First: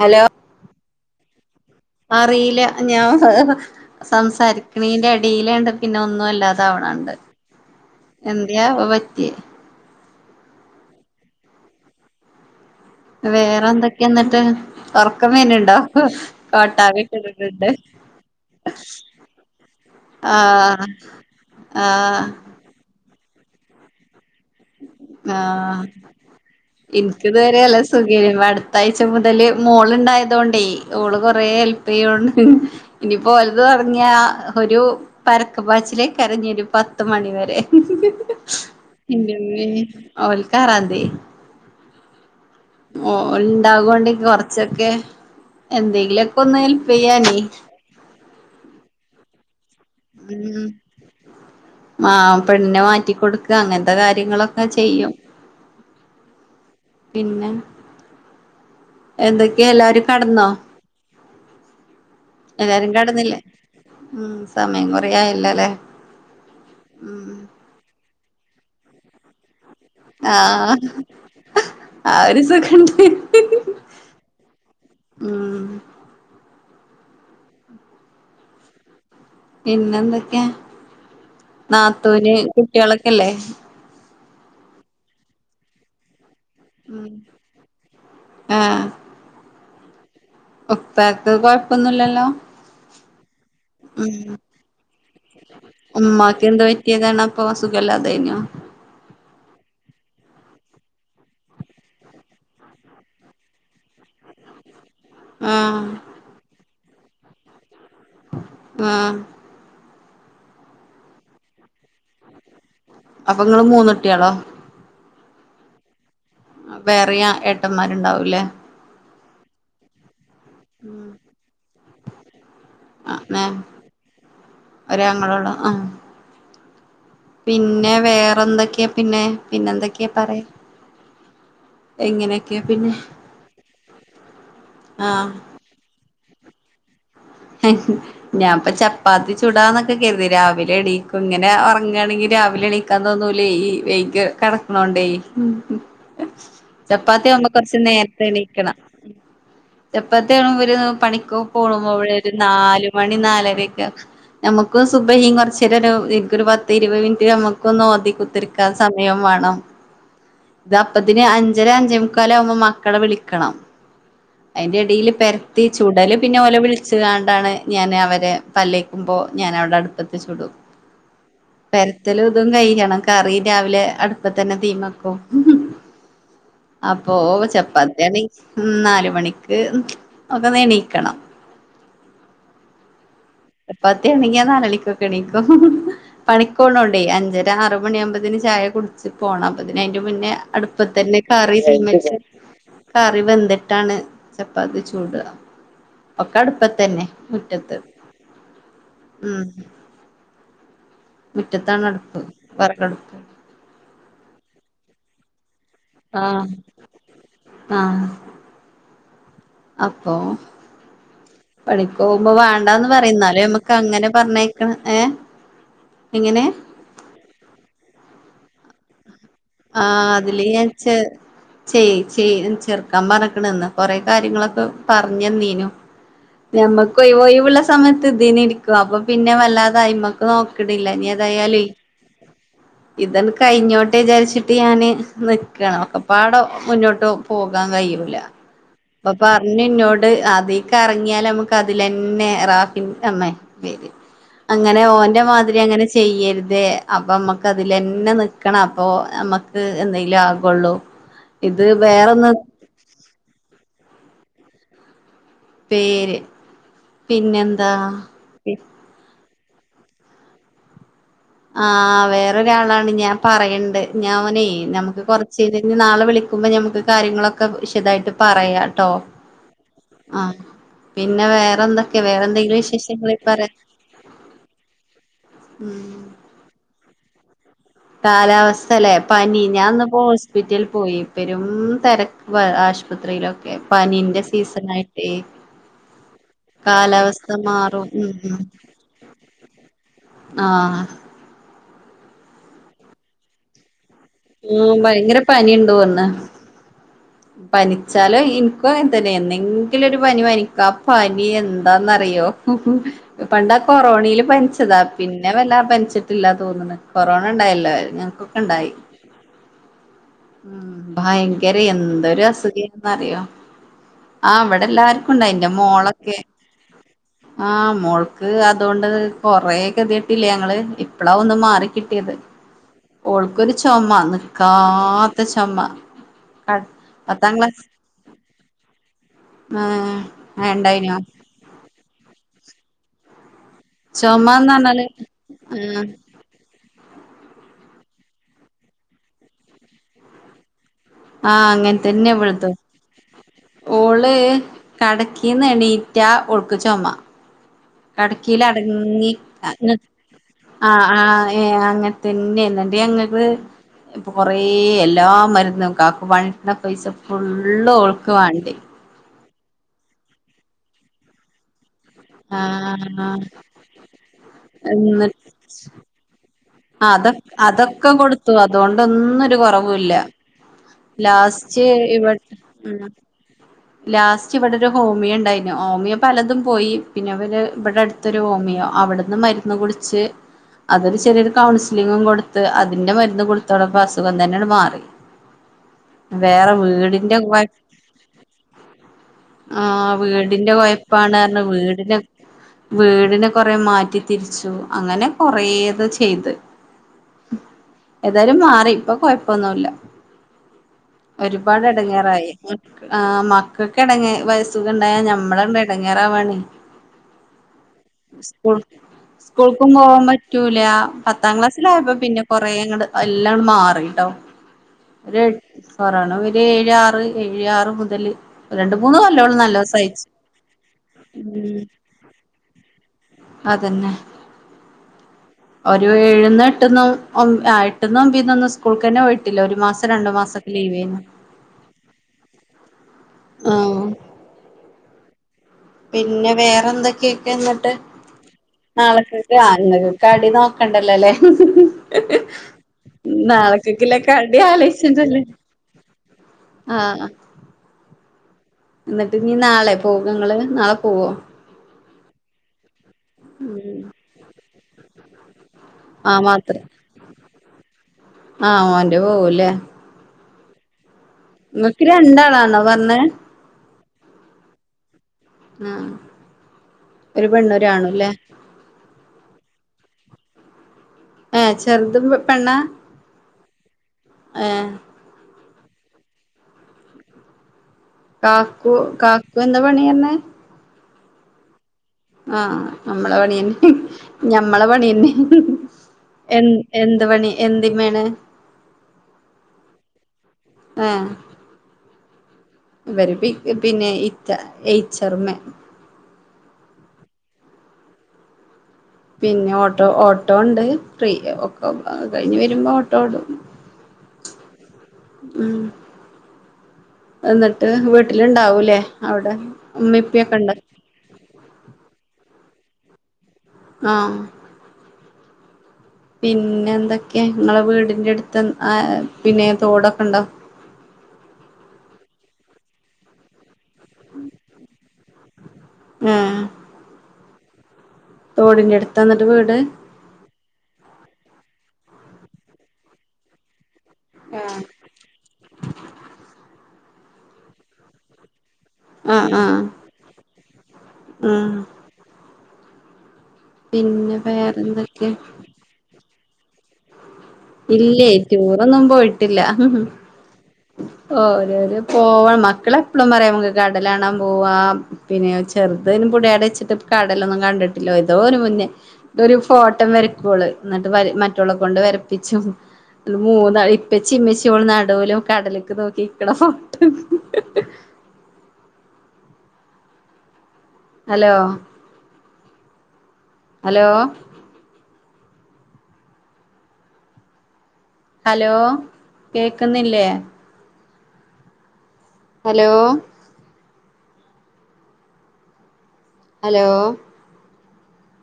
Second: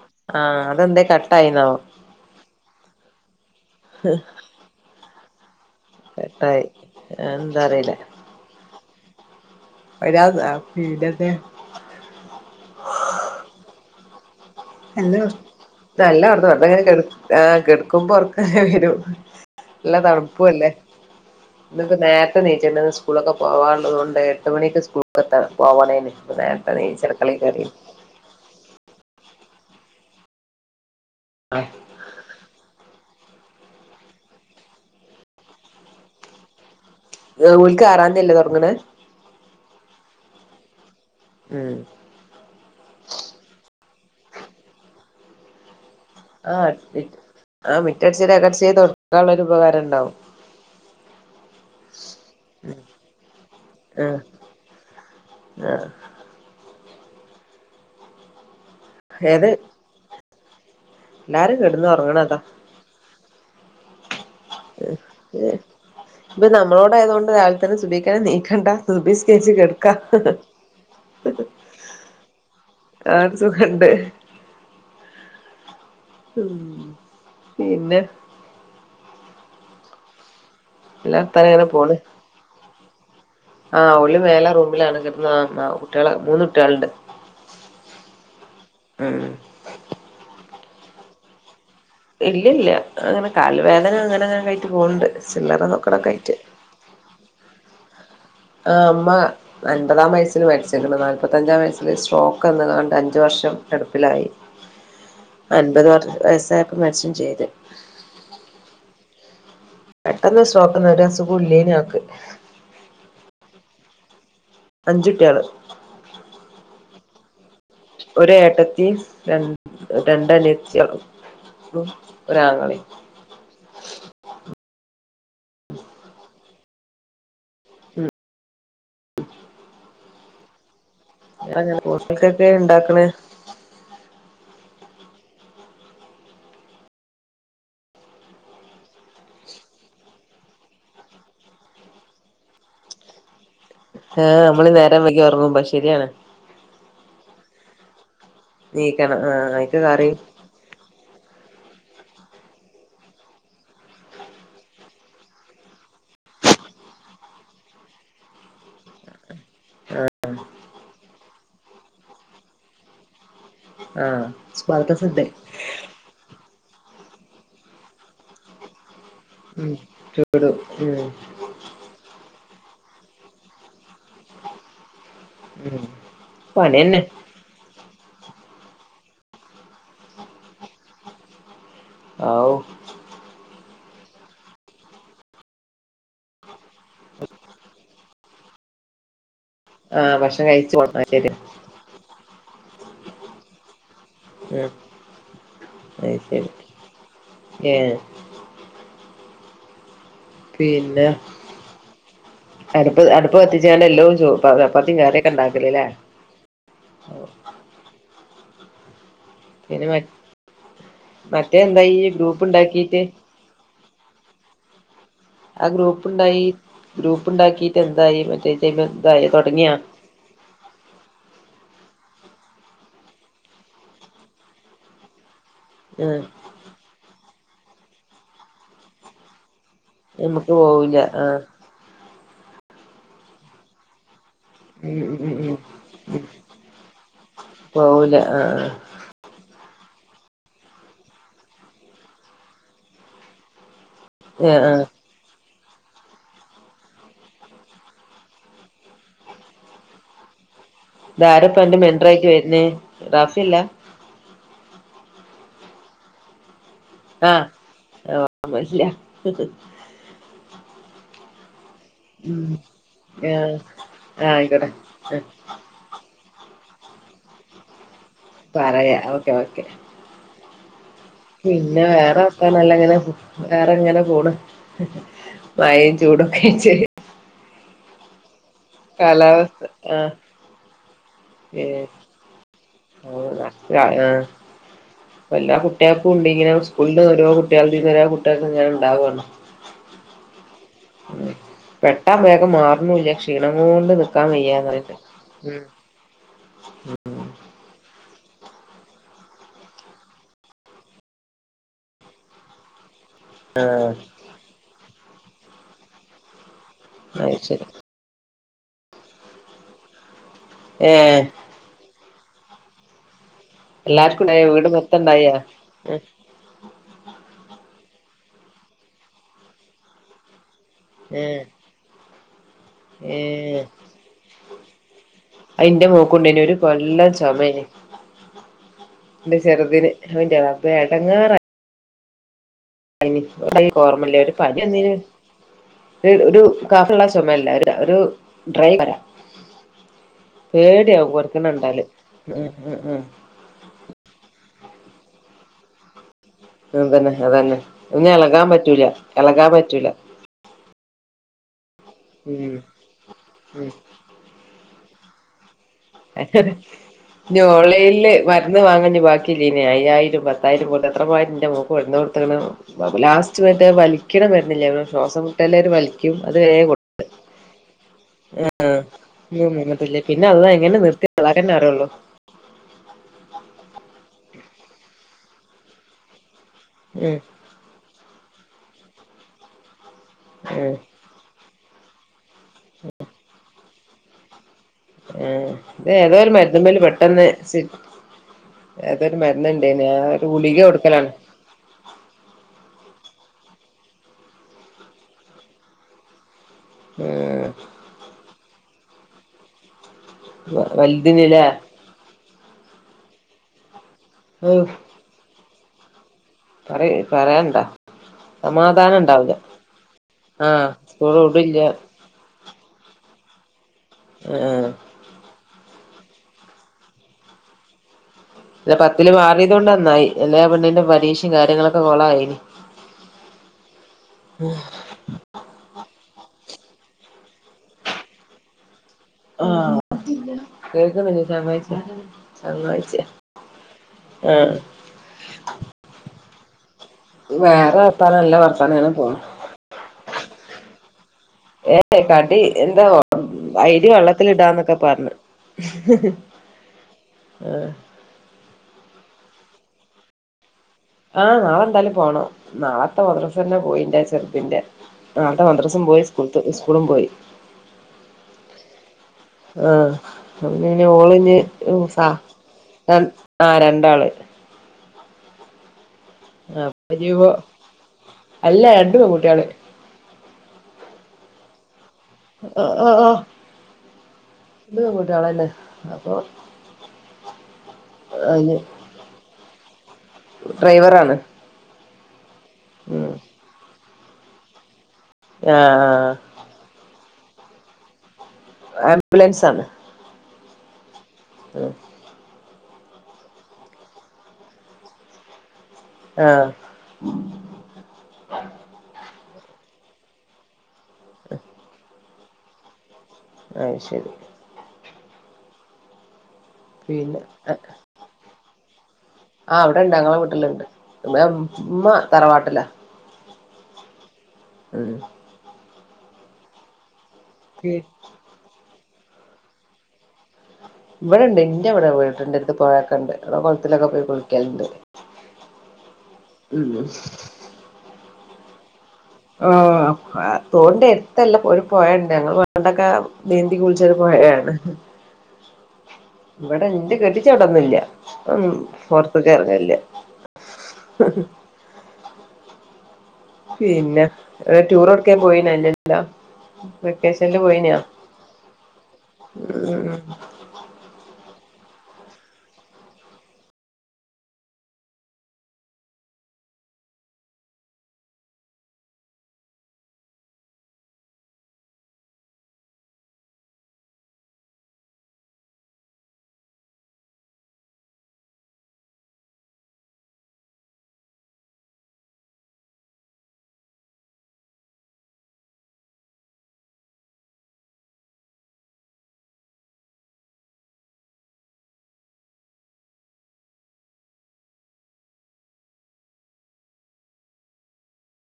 Hello ആഹ് അതെന്താ cut ആയിന്നോ അറീലാ ഞാൻ സംസാരിക്കിണയ്ന്റെടയിലാണ്ട് പിന്നെ ഒന്നും കട്ടായി അല്ലാതാവണണ്ട് എന്താ അറിയില്ല എന്ത്യാ ആവോ പറ്റിയേ ഒരാതാ വീ [unintelligible] വേറെ എന്തൊക്കെയാ എന്നിട്ട് ഹാലോ ഉറക്കം വരുന്നുണ്ടോ നല്ല വെറുതെ കോട്ടാവി ഇട്ടിട്ടുണ്ട് കെടുക്കുമ്പോ ഉർക്കങ്ങനെ വരും നല്ല തണുപ്പുംല്ലേ ആഹ് ഇന്നിപ്പ ആഹ് നേരത്തെ നീച്ചണ്ട് സ് സ്കൂളൊക്കെ പോവാള്ളത് കൊണ്ട് എട്ടു മണിക്ക് സ്കൂൾ ക്കെത്തണം ആഹ് പോവാനാന് ന്നേരത്തേ എണീച്ച് അടുക്കളെയില്കയറിണ് സുഖയ്നി അടുത്താഴ്ച മുതല് മോൾ ഉണ്ടായതുകൊണ്ടേ ഓള് കൊറേ ആഹ് എൽപെയ്യോന്ന്. ഞ്പ്പോ ഓൽത് തൊട്ങ്ങ്യ ഒരു പരക്കപ്പാച്ചിലേക്കാരം ഞ്ഞൊരു പ- ത്ത് മണിവരെ ഓൽക്ക് ആറാംതിയല്ലേ തൊടങ്ങണേ ഇൻ്റമ്മേ ഓൽക്കാറാന്തി. ഉം. ഓ ൽ ണ്ടാ കോണ്ട് ക് കൊറച്ചൊക്കെ എന്തെങ്കിലൊക്കെന്ന് ഹെൽപെയ്യാനെ. റ്റട്ചേരി അകട്ചേരി തൊട്ക്കാള്ളെരു ഉപകാരണ്ടാവും. ഉം. ആഹ് പെണ്നെ മാറ്റിക്കൊടുക്ക അങ്ങൻത്തെ ആഹ് കാര്യങ്ങളൊക്കെ ചെയ്യും. ആഹ് പിന്നെ എന്തൊക്കെയാ എല്ലാരും കട്ട്ന്നോ? ല്ലാരും കെട്ന്ന് ഒർങ്ങണതാ. എല്ലാരും കടന്നില്ലേ? ഉം സമയം അ കൊറേ അ് ആയല്ലോല്ലേ പ്പൊ ഉം നമ്മളോടായതോണ്ട് രാവിൽ ത്ര സുബേക്കനെ ന്നീക്കണ്ടാ സുബിസ്കര്ച്ച് കെട്. ആഹ് ആ ഒരു സുഖണ്ട്. ആ ഒരു സുഖണ്ട് ഉം. ഉം പിന്നെ. പിന്നെന്തെക്കെ? എല്ലാ വർത്താനം അങ്ങനെ പോണ് ന്നാത്തൂന് കുട്ട്യളൊക്കെല്ലേ? ആഹ് ഓല് മേലെ റൂമിലാണ് കെട്ന്ന് [inaudible] ട്ട്യള് മൂന്നുട്ട്യളുണ്ട്. ഉം ഉം. ഒപ്പാക്ക് കൊഴ്- ഇല്ലല്ല അങ്ങനെ കാല് വേദന ഉം അങ്ങനെങ്ങാൻ കയ്റ്റ് പോവ്ണ്ട് ചില്ലറ നൊക്കട കയ്റ്റ്. ഏതാണപ്പൊ സുഖല്ലാതയ്നോ? ആഹ് ഉമ്മ. അൻപതാം വയസ്സിൽ മര്ച്ച്ക്ണ്. നാല്പത്തഞ്ചാം വയസ്സില് സ്ട്രോക്കന്ന് കാണ്ട് അഞ്ച് വർഷം കെട്പ്പിലായി. [inaudible] അൻപത് വർ വയസ്സായപ്പോ മര്ച്ചും ചെയ്ത്. ആഹ്. പെട്ടെന്ന് സ്ട്രോക്കന്ന് ഒരസുഖുല്ലേ നി ആക്ക്. അപ്പങ്ങള് മൂന്നുട്ട്യളോ? അഞ്ചുട്ട്യാള്. വേറിയ എ- ഒരേട്ടത്തിം രൺ രണ്ടനിയത്ത്യാളും. ഒരാങ്ങളീം. അ മേം ഒരാങ്ങളോള്ളോ ആ? പിന്നെ വേറൊന്തക്കെ പിന്നെ? പിന്നെന്തൊക്കെ പറെ. അങ്ങനെ ഓൽക്കൊക്കെ എങ്ങനെക്കെ പിന്നെ? ഇണ്ടാക്കണ ആഹ്. [inaudible] ഞ്ഞാംപ്പ ചപ്പാത്തി ചൂടാന്നൊക്കെ കര്തി. രാവിലെ എണീക്കും ങ്ങനെ ഒർങ്ങാണെങ്കി രാവിലെ എണീ- ക്കാ തോന്നൂലേ ഈ വൈക്ക് ആഹ് നമ്മള് നേരം കടക്ണോണ്ടേയ്. വൈകി ഒറങ്ങുമ്പോ ശരിയാണ് ചപ്പാത്തിയാവുമ്പോ കുറച്ച് നേരത്തെണീക്കണം. നീക്കണം ആഹ് അയിക്ക് കറി ചപ്പാത്തിയാവുമ്പോ ഇവര് പണിക്കോ [unintelligible] ഒരു നാല് മണി നാലരക്കെ നമ്മക്ക് സുബഹിം കൊർച്ചേരരു ദിക്ർ പത്ത് ഇരുപ മിൻറ്റ് ഞമ്മക്കൊന്നോതി കുത്തര്ക്കാ സമയം വാണം. ദാ പ്പത്തിന് അഞ്ചര അഞ്ചേ മുക്കാലാവുമ്പോ മക്കളെ വിളിക്കണം. ആഹ് അയ്ന്റെടീല് മദ്രസണ്ട് പെര്ത്തി- ചുടല് പിന്നെ ഓലെ വിൾച്ച്ങ്ങാണ്ടാണ് ഞാൻ അവരെ പല്ലേക്കുമ്പോ, ഉം ഞാനൗടെ അട്പ്പത്ത് ചുടും. ചൂടും ഉം പെര്ത്തലു തും കയ്യണം, കറി രാവിലെ അടുപ്പത്തന്നെ തീമക്കും. ഉം. പണിയന്നെ അപ്പൊ ചപ്പാത്ത്യാണെങ്കി ഉം നാല് മണിക്ക് ഒക്കെ ന്നെണീക്കണം. ആവു. ചപ്പാത്ത്യാണെങ്കി ഞാ നാലണിക്കൊക്കെണീക്കും. പണിക്കോണോണ്ടേ അഞ്ചര ആറു മണ്യാവുമ്പതിന് ചായ കൊടു- ഇച്ച് പോണം അപ്പത്തിന് അയ്ന്റെ ആഹ് മുന്നേ ഭക്ഷണം കഴിച്ചു പോണം അത് അടുപ്പതെന്നെ ശരിയാ [unintelligible] കറി വെന്തിട്ടാണ് ഉം ചപ്പാത്തി ചുടാ അത് ഒക്കെ ശരി അടുപ്പത്തെ ന്നെ മുറ്റത്ത്. ഏഹ് ഉം. പിന്നെ മുറ്റത്താണ് അടുപ്പ് വറകട്പ്പ്. പ്പ് കത്തിച്ചാണ്ട് എല്ലോം ചൊ ചപ്പാത്തീം കറീം ഒക്കെ ഉണ്ടാക്കല് ല്ലെ? ആഹ് ആഹ്. പിന്നെ മ അപ്പൊ മറ്റേ എന്താ ഈ പണിക്കൊവുമ്പോ ഗ്രൂപ്പ് വേണ്ടാന്ന് ഇണ്ടാക്കീട്ട് പറയും ന്നാലും നമ്മക് ക്കങ്ങനെ പറഞ്ഞയ്ക്കണ് ഏ ആ ഗ്രൂപ്പ്ണ്ടായി ഗ്രൂപ്പ്ണ്ടാക്കീറ്റെന്തായി മറ്റേ [unintelligible] തുടങ്ങിയ? ആഹ് അതില് ഞാൻ ചേ ചേച്ചീ ചെറുക്കാൻ പറഞ്ഞക്ക്ണ് ഇന്ന് കൊറെ കാര്യങ്ങളൊക്കെ പറഞ്ഞെ ന്നീനു. ആഹ് ഞമ്മക്കൊയിവ് ഒയ് വുള്ള സമയത്ത് ഇതീനിരിക്കും അപ്പൊ പിന്നെ വല്ലാത് ത് അയ്മക്ക് നമുക്ക് നോക്ക്ണില്ല പോവൂല ഞ്ഞി ഏതാ ആഹ് യാലും ഇതണ്ട് കഴിഞ്ഞോട്ടെ ചാരിച് ട്ട് ഞാന് ഉം ഉം ഉം നിക്കാണ് ഒക്കെപ്പാടെ മുന്നോട്ട് പോകാൻ പോവൂല കഴൂല. ആഹ് അപ്പൊ പറഞ്ഞുന്നോട് അതീക്കെർ ങ്ങിയാല് നമുക്ക് അതിലന്നെ റാഫിൻ അമ്മേ [unintelligible] ആഹ് ആഹ് അങ്ങനെ ആഹ് ഓൻ ന്റെ മാതിരി അങ്ങനെ ചെയ്യര്ത് അപ്പൊമ്മക്ക് അതിലെന്നെ നിക്കണം അപ്പോ നമ്മ ക്ക് എന്നെയ് ലും ആകുള്ളൂ താരപ്പ അന്റെ മെൻടറായിറ്റ് വര്ന് റാഫി--ല്ല പേര് ആഹ് പിന്നെന്താ ഓർമല്യ ഹ് ഹ് ആ ഉം വേറൊരാളാണ് ഞാൻ ആഹ് പറയണ്ട് ആഹ് ഞാനെയ് ആയിക്കോട്ടെ നമുക്ക് ആഹ് കൊർച് [unintelligible] ഞ്ഞി നാളെ വിളിക്കുമ്പോ നമുക്ക് കാര്യങ്ങളൊക്കെ വിശദായിട്ട് പറയാട്ടോ പറയാ ഓക്കേ ഓക്കേ. ആഹ് പിന്നെ വേറെന്തൊക്കെ വേറെ ന്തെങ്കിലും വർത്താനെല്ലാം ഇങ്ങനെ വിശേഷങ്ങള് പറ വേറെ ഇങ്ങനെ പോണ് മഴയും ഉം ചൂടൊക്കെയ്റ്റ് കാലാവസ്ഥ ലെ പനി കാലാവസ്ഥ ഞാൻന്ന്പ്പോ ആഹ് ഹോസ്പിറ്റൽ പോയി പെരും തെര്ക്ക് വെ ആശു [unintelligible] ആയിട്ടേ പ്പല്ലാ കുട്ടിയേക്കും ഉണ്ട് ഇങ്ങനെ സ്കൂൾന്ന് ഓരോ കാലാവസ്ഥ മാറും കുട്ടിയാൾതീന്ന് [unintelligible] ഉം ഉം കുട്ട്യേക്ക്ങ്ങനെണ്ടാവാണ്. ആഹ് ഉം പെട്ട മേഗം മാറുണുല്യ ക്ഷീണംങ്ങോ ണ്ട് നിക്കാൻ ഉം വയ്യാന്നറീണ്ട് ഭയങ്കര ഉം. [unintelligible] പനിച്ചാലൊ ഇൻക്കു അങ്ങൻതന്നെ എന്നെങ്കിലു ഒരു പനി പനിക്കു ആ പനി എന്താന്നറിയോ? ഹും ഹും പണ്ടാ കൊറോണീല് പനിച്ചതാ പിന്നെ വല്ല പൻച്ചിട്ടില്ല തോന്ന്ണ്. അത് ശരി കൊറോണണ്ടായല്ലോ ഞങ്ങക്കൊക്കെ ണ്ടായി ഏഹ് ഭയങ്ക ക്കെരെ എന്തൊരു അസുഖയ്ന്നുന്ന റിയോ എല്ലാർക്കും ഉണ്ടായ ആഹ് വിടെ വീട് മൊത്തം എല്ലാര്ക്കും ഉണ്ടായാ ഇണ്ടായിന്റെ മോളൊക്കെ ആ മോൾക്ക് അതോണ്ട് കൊറെ കെ തിട്ടീലെ ഞങ്ങള്. ഇപ്പളാ ഒന്ന് ഏഹ് മാറിക്കിട്ടിത് ഓൾക്കൊരു ഏഹ് ചുമ നിക്കാത്ത ചുമ. ന്റെ മോക്കുണ്ടായ്ന് ഒര് കൊല്ല ചുമേന് ന്റെ ചെറുതിന് ആഹ് അഹ് ന്റെ ആഹ് റബ്ബേ ഇണ്ടായിനോ എടങ്ങാറ [unintelligible] ചൊമന്ന് പറഞ്ഞാല് ആഹ് ഒരു ഒരു കഫള്ള ചുമയല്ല ഒരു ഡ്രൈ കൊര. പേടിയാവും ആഹ് അങ്ങനെ കൊര്ക്കണണ്ടാല് തന്നെ അ ഇവൾതും അ ആ ഓള് കടക്കിന്ന് എണീറ്റാ ചൊമ അതന്നെ അതതന്നെ ഇന്നെ ഇളകാൻ കടക്കീല് പറ്റൂല ഇളകാൻ പറ്റൂല ആ ആ ഏ അങ്ങനത്തന്നെണ്ട് ഉം ന്നിട്ട് ഞങ്ങള് ഉം കൊറേ എല്ലാ മരുന്നും കാക്ക പണിട്ടുന്ന പൈസ ഫുള്ള് ഓൾക്ക് വേണ്ടി [unintelligible] ബാക്കി ഇെ അയ്യായിരം പത്തായിരം പോലെ എത്രമാരി ഇന്റെ മോൾക് കൊടന്ന് കൊട്ത്ത്ണ് ആഹ് ലാസ്റ്റ് മറ്റേ വലിക്കണ മരുന്നില്ല നമ്മളെ ശ്വാസം മുട്ടൽ ക്കാര് വലിക്കണ അത് വരെ കൊട് ആ അതൊ അതൊക്കെ കൊടുത്തു അതോണ്ടൊന്നും ഒരു കൊടു ഉം കുറവുല്ല നിന്നിട്ടില്ല പിന്നെ അല്ലാഹ് എങ്ങനെ നിർത്തിന്ന് അല്ലാഹ്ക്കെന്നെ അറിയൊള്ളൂ ഉ ലാസ്റ്റ് ഇവിടെ ഒരു ഹോമിയ ഉണ്ടായിരുന്നു ഹോമിയൊ പലതും പോയി പിന്നെ ഉം ഇവര് ഇവിടെ അടുത്തൊരു ഹോമിയോ അവിടുന്നും മരുന്ന് കുടിച്ച് ഉം അതൊരു ചെറിയൊരു കൗൺസിലിങ്ങും കൊടുത്ത് അതിന്റെ മരുന്ന് കൊടുത്തോടപ്പൊ അസുഖം തന്നെണ്ട് മാറി ആ ഇത ഏതോ ഒരു വേറെ മരുന്ന്മ്മെ വീടിന്റെ പെട്ടെന്ന് കൊയ സി അഏതൊരു മരുന്ന് ഇണ്ടേന്ന് ഞാൻ ഒരു ഗുളിക കൊടുക്കലാണ് വീടന് വീടിനെ കൊറെ മാറ്റി തിരിച്ചു അങ്ങനെ കൊറേത് ചെയ്ത് ആഹ് ഏതായാലും മാറി ഇപ്പ കുഴപ്പൊന്നുല്ല വലുതിന് ലേ ഇടങ്ങേറായി ആ മക്കൾക്ക് ഇടങ്ങ ഔ വയസ്സുഖ ഇണ്ടായാ ഞമ്മളെണ്ട് ഇടങ്ങയറവാണേ പറ പറയണ്ടാ സ്കൂൾ സ്കൂൾക്കും പോവാൻ പറ്റൂല ആഹ് സ്കൂൾ പത്താം വിടില്ല ക്ലാസ്സിലായപ്പോ പിന്നെ കൊറെ അങ്ങട് എല്ലാം മാറിട്ടോ ആഹ ഒരു എട്ട് പറയണം ഒരു ഏഴ് ആറ് ഏഴ് ആറ് മുതല് അല്ല രണ്ട് മൂന്ന് പത്തില് കൊല്ലോളം മാറിയത നല്ലോം കൊണ്ട് നന്നായി സഹിച്ചു എല്ലെ ആ പെണ്ണിന്റെ പരീക്ഷയും ഉം കാര്യങ്ങളൊക്കെ കൊളായിനി അതന്നെ ഒരു ഏഴന്ന് എട്ട്ന്നും എട്ടന്നും ഒമ്പതിന്നും സ്കൂൾക്ക് തന്നെ പോയിട്ടില്ല ഒരു ആഹ മാസം രണ്ടു മാസൊക്കെ ലീവേന്നു കേൾക്കുന്ന ചെങ്ങായിച്ചിയാ ആഹ് ആ പിന്നെ വേറെ എന്തൊക്കെയൊക്കെ എന്നിട്ട് വർത്താനം നല്ല വർത്താനം അങ്ങനെ പോണ് നാളക്കെ ആഹ് ഇങ്ങക്ക് കടി നോക്കണ്ടല്ലോ ല്ലേ ഏ കടി എന്താ അരി നാളെക്കൊക്കില്ല വെള്ളത്തില് ഇടാന്നൊക്കെ പറഞ്ഞു ആഹ ആഹ എന്നിട്ട് ഇനീ നാളെ പോകങ്ങള് നാളെ പോവോ ആഹ് നാളെ എന്താലും പോണം നാളെത്തെ മദ്രസ തന്നെ പോയി ഇന്റെ ചെറുതിന്റെ നാളത്തെ മദ്രസം പോയി ആ സ്കൂ മാത്രം സ്കൂളും പോയി ആഹ് ഓൻ്റെ പോവൂല്ലേ അനെ ഇങ്ങക്ക് ഓളിഞ്ഞ്സാ രണ്ടാളാണോ ര പറഞ്ഞേ ആഹ രണ്ടാള് ആഹ അപ്പനിപ്പൊ അല്ല രണ്ടു പെൺകുട്ടികള് ഏഹ് ചെറുതും പെണ്ണാ ആഹ ആഹ ഏഹ് ആഹ ഒരാളല്ലേ അപ്പൊ കാക്കു കാക്കു എന്താ പണി പറഞ്ഞെ ഡ്രൈവർ ആണ് ആഹ നമ്മളെ പണിന്നെ ഞമ്മളെ പണിന്നെ ആഹ് എന്ത എന്ത് പണി എന്തി മേണ് ആംബുലൻസ് ആണ് ആഹ് ഉം ഇവര് പിന്നെ [unintelligible] ഏച്ചർമ്മ ആഹ് പിന്നെ ഓട്ടോ ഓട്ടോ ണ്ട് ഫ്രീ ഒക്ക കഴിഞ്ഞ് വരുമ്പോ ഓട്ടോ ഓടും. അയ്ശരി ഉം പിന്നെ എന്നിട്ട് വീട്ടിലുണ്ടാവൂലേ? അവിടെ ആഹ് അവിടെണ്ട് ഞങ്ങളെ ഉമ്മിപ്പിയൊക്കെ ഉണ്ട്. വീട്ടിലുണ്ട് ഉമ്മ തറവാട്ടിലാ. ആഹ്. ഉം പിന്നെ എന്തൊക്കെയാ? നിങ്ങളെ വീടിൻ്റെ അടുത്ത് പിന്നെ തോടൊക്കെ ഉണ്ടോ? ഇവിടെ ഇണ്ട് ഇന്റെ ഇവിടെ വീട്ടന്റെ അടുത്ത് പൊഴോക്കെ ഇണ്ട്. എടെ കുളത്തിലൊക്കെ പോയി കുളിക്കലുണ്ട് ഏഹ് ഉം. തോടിന്റെടുത്തന്നിട്ട് വീട്? ആഹ് തോടിന്റെ എടുത്തല്ല ഒരു പോഴണ്ട് ഞങ്ങൾ പണ്ടൊക്കെ നീന്തിക്കുളിച്ച പോഴയാണ് ഇവിടെ എന്റെ കെട്ടിച്ചവടൊന്നില്ല ആഹ് പുറത്തേക്കെ ആഹ് ഇറങ്ങലില്ല. ഉം പിന്നെ ടൂറെടക്കാൻ പോയി [unintelligible] വെക്കേഷനല് പോയിനാ? ഇല്ലേ ടൂറൊന്നും ഉം ഓരോ ഒരോ പോവാ മക്കള് എപ്പളും പറയും മ്മക്ക് കടല് കാണാൻ പോവാ പിന്നെ ചെറുതും പുടയാട വെച്ചിട്ട് കടലൊന്നും കണ്ടിട്ടില്ല ഏതോ ഒരു മുന്നേ ഒരു ഫോട്ടം വരക്കുവള് എന്നിട്ട് മറ്റോളെ കൊണ്ട് വരപ്പിച്ചും അത് മൂന്നാ ഇപ്പച്ചിമ്മച്ചി നടുവിലും കടലിക്ക് നോക്കി ഇക്കണ ഫോട്ടോ ഹലോ ഹലോ ഹലോ കേക്കുന്നില്ലേ? Hello hello